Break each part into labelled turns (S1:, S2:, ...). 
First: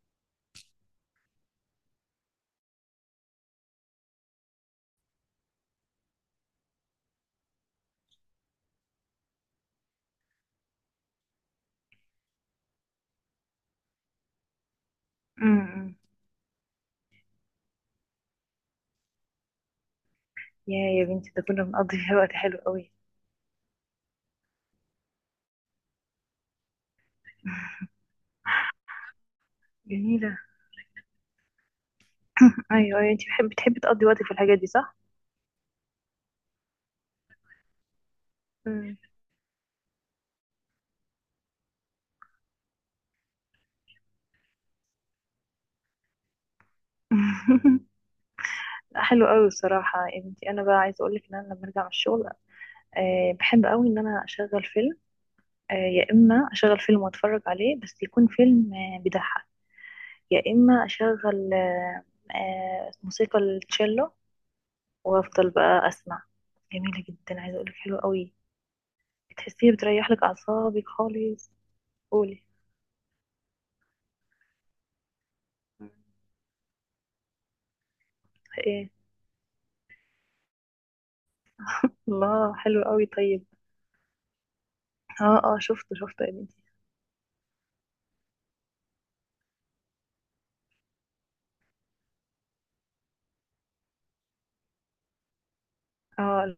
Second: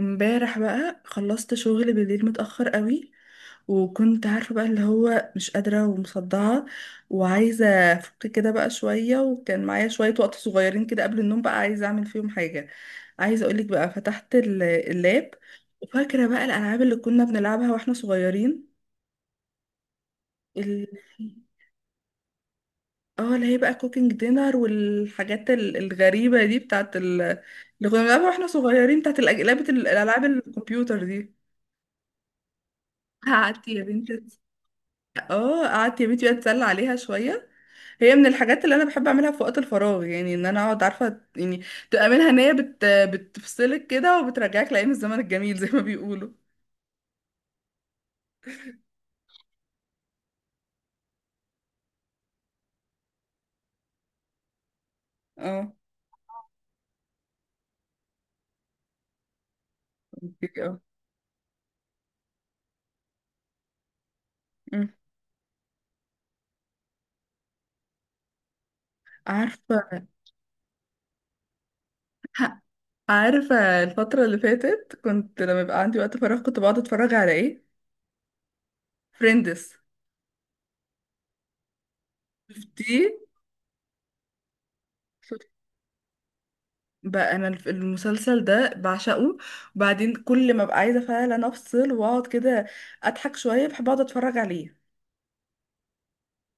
S1: امبارح بقى خلصت شغل بالليل متأخر قوي، وكنت عارفة بقى اللي هو مش قادرة ومصدعة وعايزة أفك كده بقى شوية. وكان معايا شوية وقت صغيرين كده قبل النوم، بقى عايزة أعمل فيهم حاجة. عايزة أقولك بقى فتحت اللاب،
S2: امم.
S1: وفاكرة بقى الألعاب اللي كنا بنلعبها واحنا صغيرين. ال...
S2: يا بنتي، ده كنا بنقضي فيها وقت حلو قوي.
S1: اه اللي هي بقى كوكينج دينر والحاجات الغريبة دي بتاعت اللي كنا بنلعبها واحنا صغيرين، بتاعت لعبة الألعاب
S2: جميلة.
S1: الكمبيوتر دي.
S2: ايوه ايوه، انت بتحبي
S1: قعدت
S2: بتحبي
S1: يا
S2: تقضي
S1: بنتي،
S2: وقتك في الحاجات دي، صح؟
S1: اه قعدت يا بنتي بقى اتسلى عليها شويه. هي من الحاجات اللي انا
S2: مم.
S1: بحب اعملها في وقت الفراغ، يعني ان انا اقعد عارفه يعني تبقى منها ان هي بتفصلك كده وبترجعك لايام الزمن الجميل زي ما بيقولوا.
S2: لا، حلو قوي بصراحة يا بنتي. انا بقى عايزة اقولك ان انا لما ارجع من الشغل بحب قوي ان انا اشغل فيلم.
S1: اه
S2: يا اما اشغل فيلم واتفرج عليه، بس يكون فيلم بيضحك. يا
S1: اه.
S2: اما اشغل أه أه موسيقى التشيلو،
S1: أمم.
S2: وافضل بقى اسمع. جميلة جدا، عايزة اقولك حلوة قوي، بتحسيها
S1: عارفه،
S2: بتريح لك اعصابك خالص. قولي.
S1: ه- عارفه الفتره اللي فاتت كنت لما يبقى
S2: مم.
S1: عندي وقت فراغ كنت بقعد اتفرج على ايه؟ فريندس.
S2: الله، حلو قوي.
S1: شفتيه؟
S2: طيب اه
S1: شفت-
S2: اه، شفته شفته يا بنتي.
S1: بقى انا المسلسل ده بعشقه. وبعدين كل ما ببقى عايزه فعلا افصل واقعد كده اضحك شويه بحب اقعد اتفرج عليه.
S2: اه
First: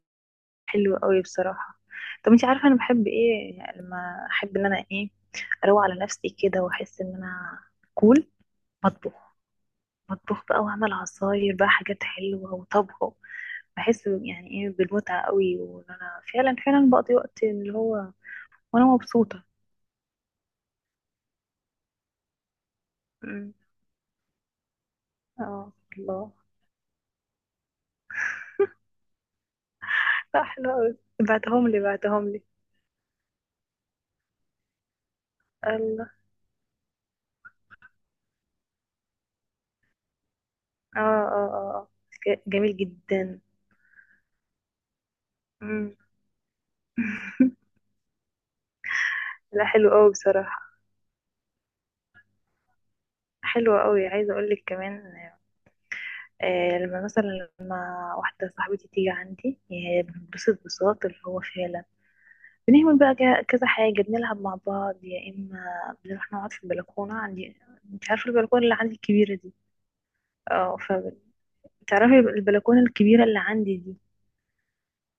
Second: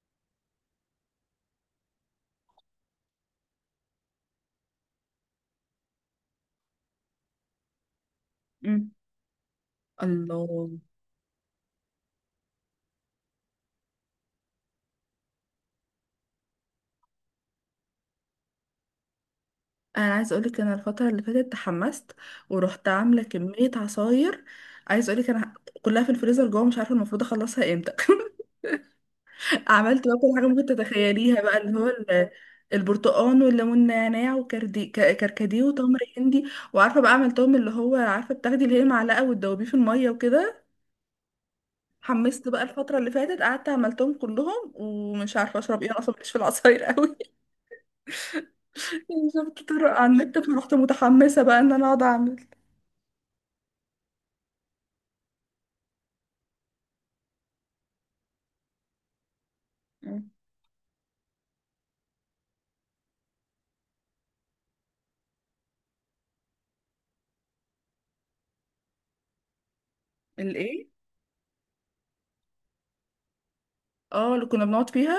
S2: حلو قوي بصراحة. طب انتي عارفة انا بحب ايه؟ يعني لما احب ان انا ايه، اروق على نفسي كده واحس ان انا كول. بطبخ. بطبخ بقى
S1: الله،
S2: واعمل عصاير بقى، حاجات حلوة وطبخه. بحس يعني ايه بالمتعة قوي، وان انا فعلا فعلا بقضي وقت اللي هو وانا مبسوطة.
S1: انا عايز اقولك انا الفتره اللي فاتت تحمست ورحت عامله
S2: أمم،
S1: كميه عصاير. عايز اقولك انا
S2: اه.
S1: كلها في
S2: الله.
S1: الفريزر جوه، مش عارفه المفروض اخلصها امتى. عملت بقى كل
S2: لا
S1: حاجه ممكن
S2: حلو قوي.
S1: تتخيليها بقى
S2: بعتهم
S1: اللي
S2: لي
S1: هو
S2: بعتهم لي.
S1: البرتقال والليمون نعناع وكردي، كركديه، وتمر
S2: الله.
S1: هندي. وعارفه بقى عملتهم اللي هو عارفه بتاخدي اللي هي معلقه وتدوبيه في الميه وكده.
S2: اه اه اه آه.
S1: حمست بقى
S2: جميل
S1: الفتره اللي
S2: جدا.
S1: فاتت قعدت عملتهم كلهم، ومش عارفه اشرب ايه، انا اصلا مش في العصاير قوي.
S2: لا
S1: شفت طرق
S2: حلو قوي
S1: على النت،
S2: بصراحة،
S1: فرحت متحمسه بقى ان انا اقعد اعمل.
S2: حلو قوي. عايزة اقول لك كمان لما واحدة صاحبتي تيجي عندي، يعني
S1: مم.
S2: بنبسط بساط اللي هو فعلا. بنعمل بقى كذا حاجة، بنلعب مع بعض، يا إما بنروح نقعد في البلكونة عندي. انت عارفة البلكونة اللي عندي الكبيرة دي؟ اه.
S1: الايه؟
S2: فبتعرفي البلكونة الكبيرة اللي عندي دي.
S1: اه اللي كنا بنقعد فيها.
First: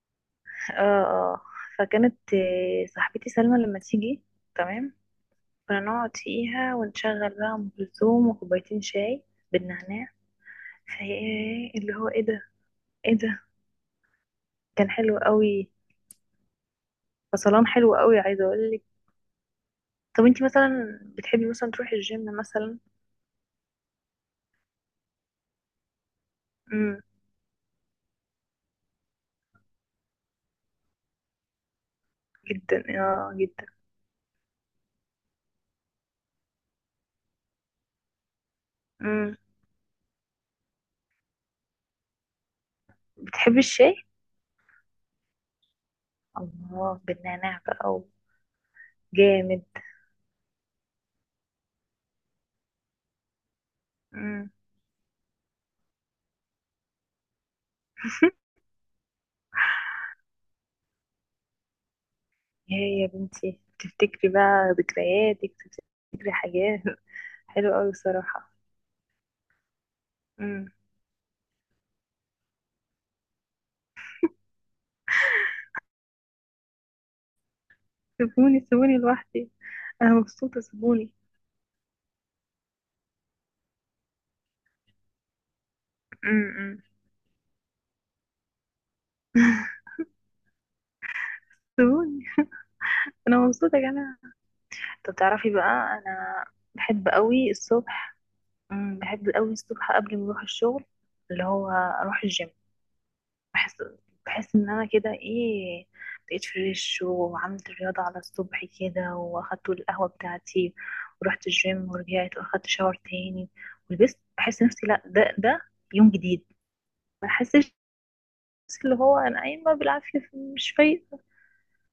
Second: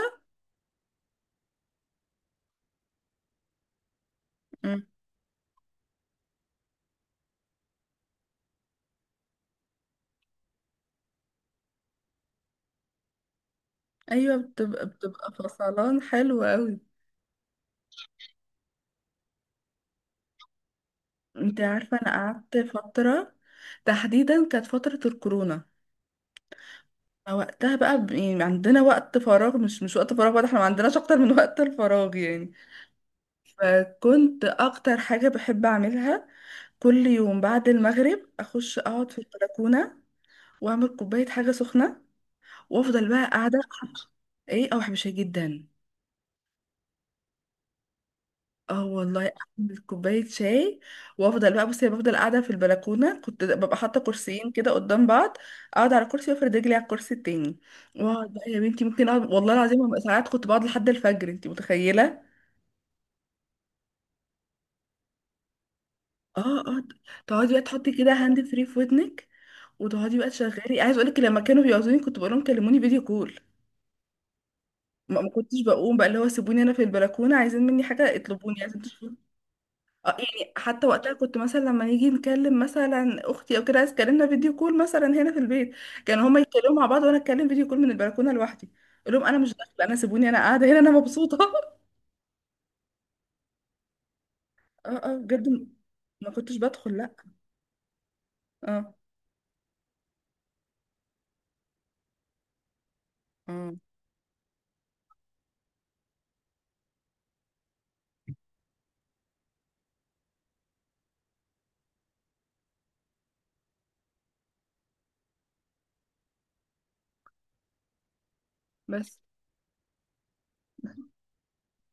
S2: اه اه. فكانت صاحبتي سلمى لما تيجي.
S1: مم.
S2: تمام. كنا نقعد فيها ونشغل بقى أم كلثوم وكوبايتين شاي بالنعناع. فايه اللي هو، ايه ده، ايه ده.
S1: ايوه، بتبقى
S2: كان حلو قوي.
S1: فصلان حلو قوي.
S2: فصلان حلو قوي، عايزه اقول لك. طب انتي مثلا بتحبي
S1: انت
S2: مثلا تروحي
S1: عارفه انا
S2: الجيم
S1: قعدت
S2: مثلا؟
S1: فتره، تحديدا كانت فتره الكورونا،
S2: امم.
S1: وقتها بقى يعني عندنا وقت فراغ، مش وقت فراغ بقى ده، احنا ما عندناش اكتر من وقت الفراغ يعني.
S2: جدا، اه، جدا.
S1: فكنت اكتر حاجه بحب اعملها كل يوم بعد المغرب اخش اقعد في
S2: امم.
S1: البلكونه واعمل كوبايه حاجه سخنه وافضل بقى
S2: بتحبي
S1: قاعده.
S2: الشاي؟
S1: ايه، او بشاي جدا.
S2: الله، بالنعناع بقى.
S1: اه والله،
S2: جامد.
S1: اعمل كوبايه شاي وافضل بقى، بصي، بفضل قاعده في البلكونه. كنت ببقى حاطه
S2: امم.
S1: كرسيين كده قدام بعض، اقعد على كرسي وافرد رجلي على الكرسي التاني. واقعد بقى يا بنتي ممكن اقعد والله العظيم ببقى ساعات، كنت بقعد لحد الفجر، انت متخيله؟
S2: يا بنتي، تفتكري بقى ذكرياتك، تفتكري
S1: اه اه.
S2: حاجات.
S1: تقعدي بقى
S2: حلوة
S1: تحطي
S2: قوي
S1: كده هاند
S2: بصراحة.
S1: فري في ودنك وتقعدي بقى
S2: امم.
S1: تشغلي. عايز اقول لك لما كانوا بيعوزوني كنت بقول لهم كلموني فيديو كول. ما كنتش بقوم بقى، اللي هو سيبوني انا في البلكونه، عايزين مني حاجه
S2: سيبوني،
S1: اطلبوني، عايزين
S2: سيبوني
S1: تشوفوني.
S2: لوحدي. انا
S1: يعني
S2: مبسوطة،
S1: حتى
S2: سيبوني.
S1: وقتها كنت مثلا لما نيجي نكلم مثلا اختي او كده، عايز تكلمنا فيديو كول مثلا هنا في البيت، كانوا هما
S2: امم.
S1: يتكلموا
S2: أمم.
S1: مع بعض وانا اتكلم فيديو كول من البلكونه لوحدي. اقول لهم انا مش داخله، انا سيبوني، انا قاعده هنا، انا مبسوطه.
S2: سيبوني، انا مبسوطة يا جماعة.
S1: اه
S2: طب
S1: اه بجد
S2: تعرفي بقى،
S1: ما
S2: انا
S1: كنتش بدخل
S2: بحب
S1: لا.
S2: قوي الصبح.
S1: اه.
S2: بحب قوي الصبح قبل ما اروح الشغل، اللي هو اروح الجيم. بحس
S1: مم.
S2: بحس ان انا كده ايه، بقيت فريش وعملت رياضة على الصبح كده، واخدت القهوة بتاعتي ورحت الجيم ورجعت واخدت شاور تاني ولبست. بحس نفسي لا، ده يوم جديد، ما بحسش اللي
S1: بس
S2: هو انا قايمة بالعافية مش فايقة.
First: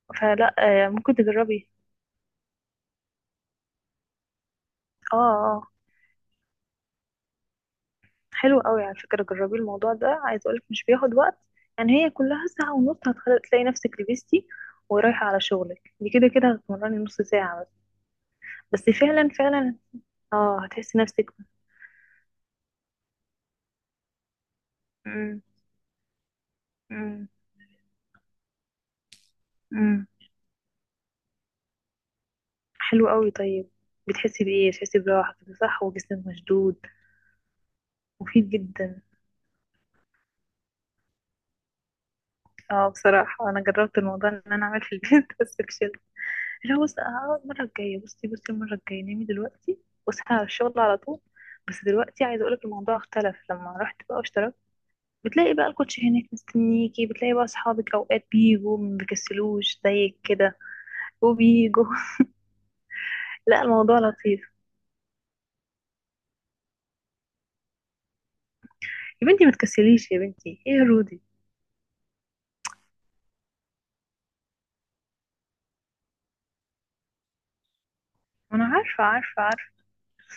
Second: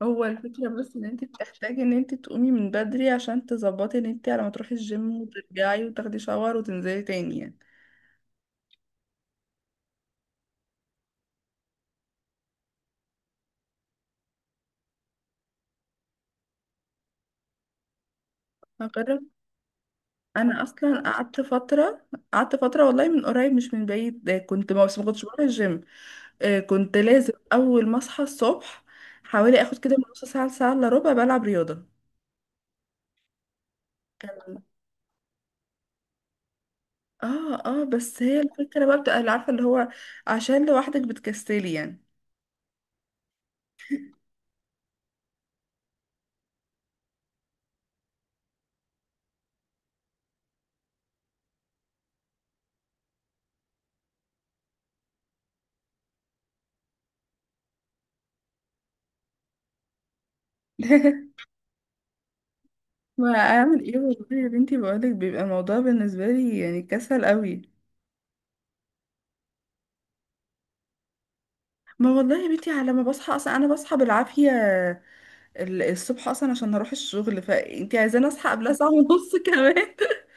S1: هو
S2: فلا
S1: الفكره بس ان
S2: ممكن
S1: انت
S2: تجربي.
S1: بتحتاجي ان انت تقومي من بدري عشان تظبطي ان انت على ما تروحي
S2: اه
S1: الجيم
S2: آه.
S1: وترجعي وتاخدي شاور وتنزلي تاني يعني.
S2: حلو قوي على فكرة، جربي الموضوع ده، عايز اقولك مش بياخد وقت. يعني هي كلها ساعة ونص، هتخلي تلاقي نفسك لبستي ورايحة على شغلك، دي كده كده هتمرني نص ساعة بس. بس
S1: هجرب.
S2: فعلا فعلا، اه
S1: انا
S2: هتحسي
S1: اصلا
S2: نفسك.
S1: قعدت فتره، قعدت فتره والله من قريب مش من بعيد، آه، كنت ما بس ما كنتش بروح
S2: مم.
S1: الجيم. آه، كنت
S2: مم.
S1: لازم اول ما اصحى الصبح حوالي اخد كده من
S2: مم.
S1: نص ساعه لساعه الا ربع بلعب رياضه.
S2: حلو قوي. طيب بتحسي
S1: كان،
S2: بإيه؟ بتحسي براحة كده، صح؟ وجسمك مشدود.
S1: اه اه، بس هي
S2: مفيد
S1: الفكره بقى
S2: جدا.
S1: بتبقى اللي عارفه اللي هو عشان لوحدك بتكسلي يعني.
S2: اه، بصراحة انا جربت الموضوع ان انا اعمل في البيت بس فشلت. لا بص، هقعد المرة الجاية. بصي بصي، المرة الجاية نامي دلوقتي واصحي على الشغل على طول. بس دلوقتي عايزة اقولك الموضوع اختلف لما رحت بقى واشتركت. بتلاقي بقى الكوتش هناك مستنيكي، بتلاقي بقى اصحابك، اوقات بيجوا ما بيكسلوش زيك كده وبيجوا.
S1: ما
S2: لا
S1: اعمل ايه
S2: الموضوع
S1: والله يا
S2: لطيف
S1: بنتي، بقولك بيبقى الموضوع بالنسبه لي يعني كسل قوي.
S2: يا بنتي، ما تكسليش يا بنتي، ايه يا رودي.
S1: ما والله يا بنتي على ما بصحى اصلا انا بصحى بالعافيه الصبح اصلا عشان اروح الشغل، فانتي عايزاني اصحى
S2: انا
S1: قبلها ساعه
S2: عارفة
S1: ونص
S2: عارفة عارفة.
S1: كمان؟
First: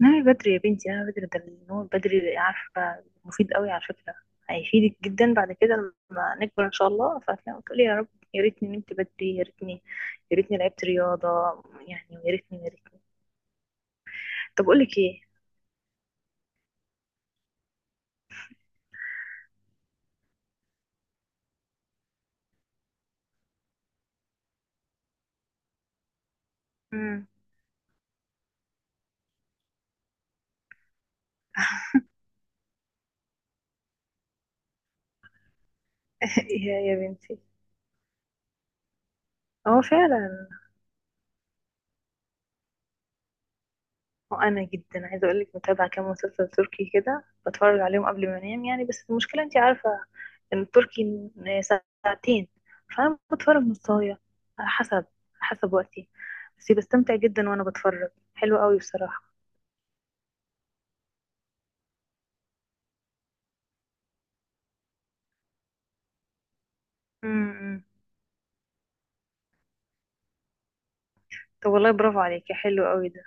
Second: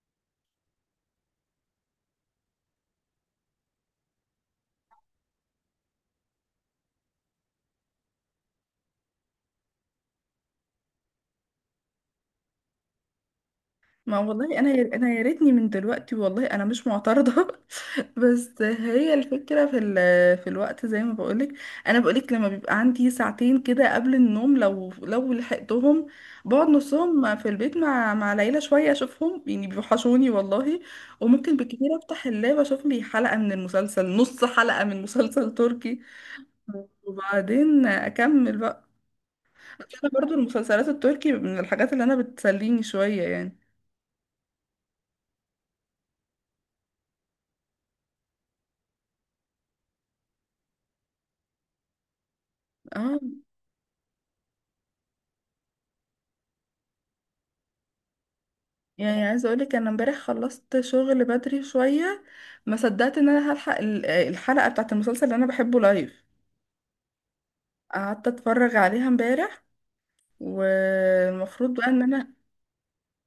S2: نامي بدري يا بنتي، نامي بدري، ده النوم بدري عارفة مفيد قوي على فكرة. هيفيدك جدا بعد كده، لما نكبر ان شاء الله. فهتلاقي وتقولي يا رب يا ريتني نمت بدري، يا ريتني يا ريتني لعبت رياضة. يعني يا ريتني يا ريتني.
S1: ما والله
S2: طب
S1: انا
S2: اقول لك
S1: انا يا
S2: ايه.
S1: ريتني من دلوقتي، والله انا مش معترضه. بس هي الفكره في في الوقت زي ما بقولك. انا بقولك لما بيبقى عندي ساعتين كده قبل النوم، لو لحقتهم بقعد
S2: امم.
S1: نصهم في البيت مع العيله شويه اشوفهم يعني، بيوحشوني والله. وممكن بالكتير افتح اللاب اشوف لي حلقه من المسلسل، نص حلقه من مسلسل تركي،
S2: يا بنتي،
S1: وبعدين اكمل بقى.
S2: هو
S1: انا برضو
S2: فعلا.
S1: المسلسلات التركي من الحاجات اللي انا بتسليني شوية يعني.
S2: وانا جدا عايزه اقول لك، متابعه كام مسلسل تركي كده، بتفرج عليهم قبل ما انام يعني. بس المشكله انت عارفه ان التركي ساعتين،
S1: اه.
S2: فانا بتفرج نصايه، على حسب وقتي. بس بستمتع جدا وانا بتفرج، حلو قوي بصراحه.
S1: يعني عايزة اقولك انا امبارح خلصت شغل بدري شوية، ما صدقت ان انا هلحق الحلقة بتاعت المسلسل اللي انا بحبه لايف.
S2: امم.
S1: قعدت اتفرج عليها امبارح، والمفروض
S2: طب
S1: بقى
S2: والله
S1: ان
S2: برافو
S1: انا.
S2: عليكي، حلو قوي ده.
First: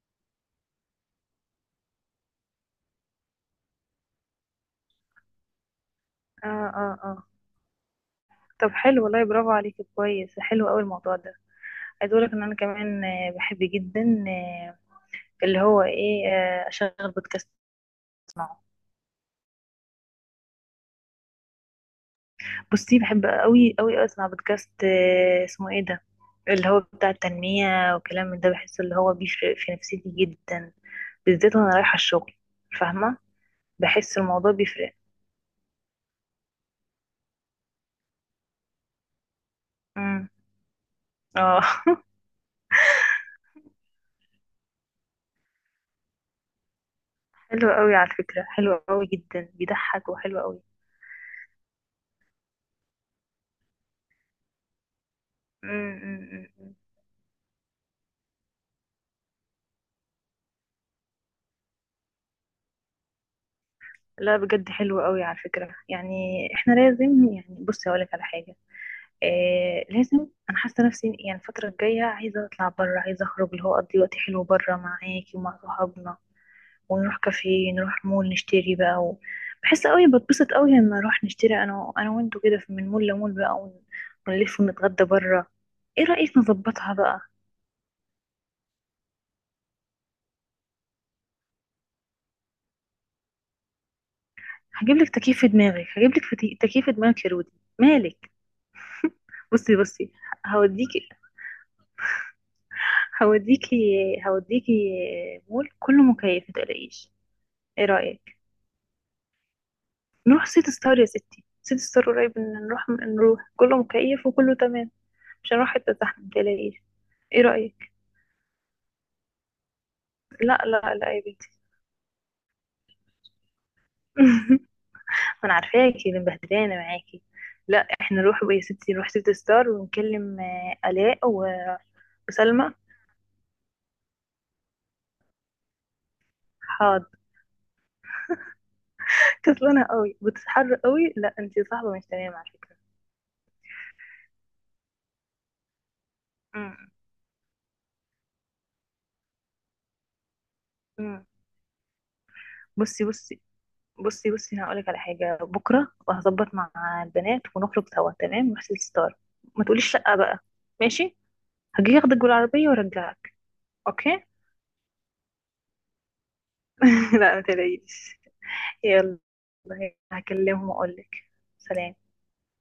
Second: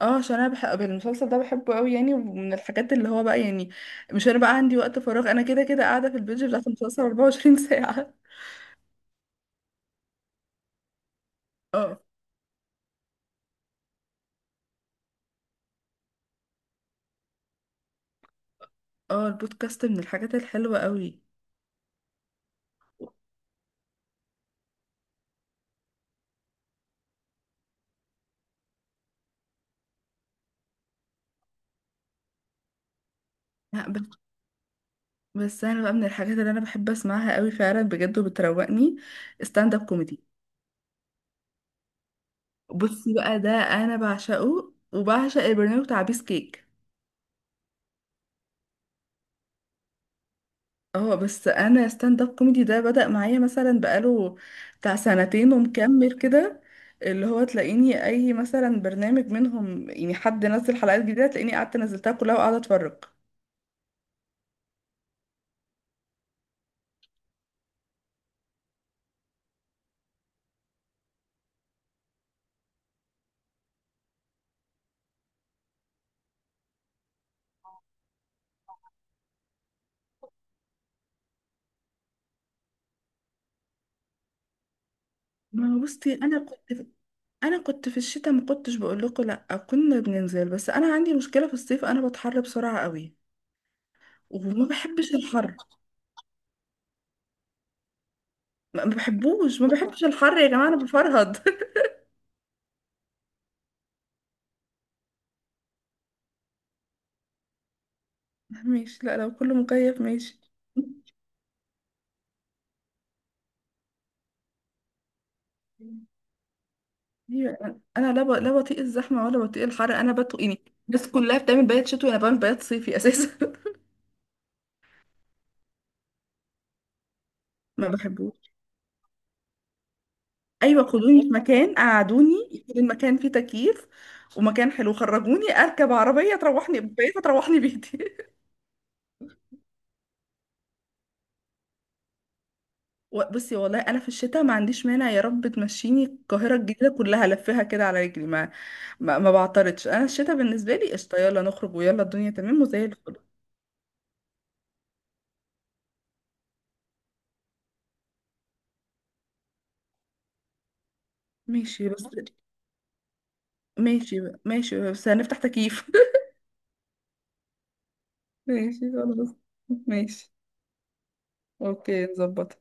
S1: اه، عشان انا بحب المسلسل ده بحبه قوي يعني، ومن الحاجات اللي هو بقى يعني مش انا بقى عندي وقت فراغ، انا كده كده قاعدة في البيج بتاعت
S2: اه اه
S1: المسلسل
S2: اه.
S1: 24 ساعة.
S2: طب حلو، والله برافو عليكي، كويس، حلو قوي الموضوع ده.
S1: اه
S2: عايزه اقول لك ان انا كمان بحب جدا اللي هو ايه، اشغل بودكاست.
S1: اه. البودكاست من الحاجات الحلوة قوي.
S2: بصي، بحب قوي قوي اسمع بودكاست اسمه ايه ده، اللي هو بتاع التنمية وكلام من ده، بحس اللي هو بيفرق في نفسيتي جدا، بالذات وانا رايحة الشغل. فاهمة؟ بحس الموضوع بيفرق.
S1: بس انا بقى من الحاجات اللي انا بحب اسمعها قوي فعلا بجد وبتروقني ستاند اب كوميدي.
S2: امم. اه.
S1: بصي بقى ده انا بعشقه، وبعشق البرنامج بتاع بيس كيك.
S2: حلو قوي على فكرة، حلو قوي جدا، بيضحك وحلو قوي.
S1: اه، بس انا ستاند اب كوميدي ده بدأ معايا مثلا بقاله بتاع سنتين ومكمل كده،
S2: امم.
S1: اللي هو تلاقيني اي مثلا برنامج منهم يعني حد نزل حلقات جديده تلاقيني قعدت نزلتها كلها وقاعده اتفرج.
S2: لا بجد حلو قوي على فكرة يعني. احنا لازم يعني، بصي هقولك على حاجة. لازم. انا حاسه نفسي يعني الفتره الجايه عايزه اطلع بره، عايزه اخرج اللي هو اقضي وقت حلو بره معاكي ومع صحابنا، ونروح كافيه، نروح مول، نشتري بقى بحس قوي بتبسط قوي لما اروح نشتري انا وانتوا كده، من مول لمول بقى، ونلف ونتغدى بره.
S1: ما هو
S2: ايه
S1: بصي
S2: رايك
S1: انا كنت في،
S2: نظبطها بقى؟
S1: انا كنت في الشتاء ما كنتش بقول لكم لا كنا بننزل، بس انا عندي مشكله في الصيف انا بتحر بسرعه قوي وما
S2: هجيب لك
S1: بحبش
S2: تكييف في
S1: الحر.
S2: دماغك، هجيب لك تكييف في دماغك يا رودي. مالك؟
S1: ما بحبوش، ما
S2: بصي
S1: بحبش
S2: بصي،
S1: الحر يا جماعة انا
S2: هوديكي.
S1: بفرهد.
S2: هوديكي. هوديكي. مول كله مكيف، متقلقيش. ايه رايك؟
S1: ماشي، لا لو كله مكيف ماشي.
S2: نروح سيتي ستار. يا ستي، سيتي ستار قريب، إن نروح كله مكيف وكله تمام، مش هنروح حتة زحمة، متقلقيش. ايه
S1: ايوه انا،
S2: رأيك؟
S1: لا لا بطيق الزحمة ولا بطيق الحر، انا بطيق
S2: لا
S1: يعني.
S2: لا
S1: الناس
S2: لا يا
S1: كلها
S2: بنتي.
S1: بتعمل بيات شتوي انا بعمل بيات صيفي اساسا.
S2: ما انا عارفاكي اللي مبهدلانة معاكي. لا
S1: ما
S2: احنا نروح
S1: بحبوش.
S2: بقى يا ستي، نروح سيتي ستار، ونكلم
S1: ايوه
S2: آلاء
S1: خدوني في مكان، قعدوني
S2: وسلمى.
S1: يكون المكان فيه تكييف ومكان حلو، خرجوني اركب عربية تروحني
S2: حاضر.
S1: بيت تروحني بيتي.
S2: كسلانة قوي، بتتحر قوي، لا انتي صاحبة مش تمام على فكرة.
S1: بصي والله انا في الشتاء ما عنديش مانع يا رب تمشيني القاهره
S2: أمم،
S1: الجديده كلها لفها كده على رجلي، ما بعترضش، انا الشتاء بالنسبه لي قشطه،
S2: أمم.
S1: يلا نخرج ويلا الدنيا تمام وزي
S2: بصي
S1: الفل.
S2: بصي. بصي بصي، انا هقولك على حاجه، بكره وهظبط مع البنات ونخرج سوا، تمام؟ نروح سيتي ستار. ما تقوليش شقه بقى. ماشي.
S1: ماشي
S2: هجي
S1: بس.
S2: اخدك بالعربيه وارجعك.
S1: ماشي.
S2: اوكي.
S1: ماشي بس هنفتح تكييف.
S2: لا ما تلاقيش.
S1: ماشي
S2: يلا.
S1: خلاص. ماشي.
S2: هكلمهم واقولك. سلام.
S1: اوكي نظبط.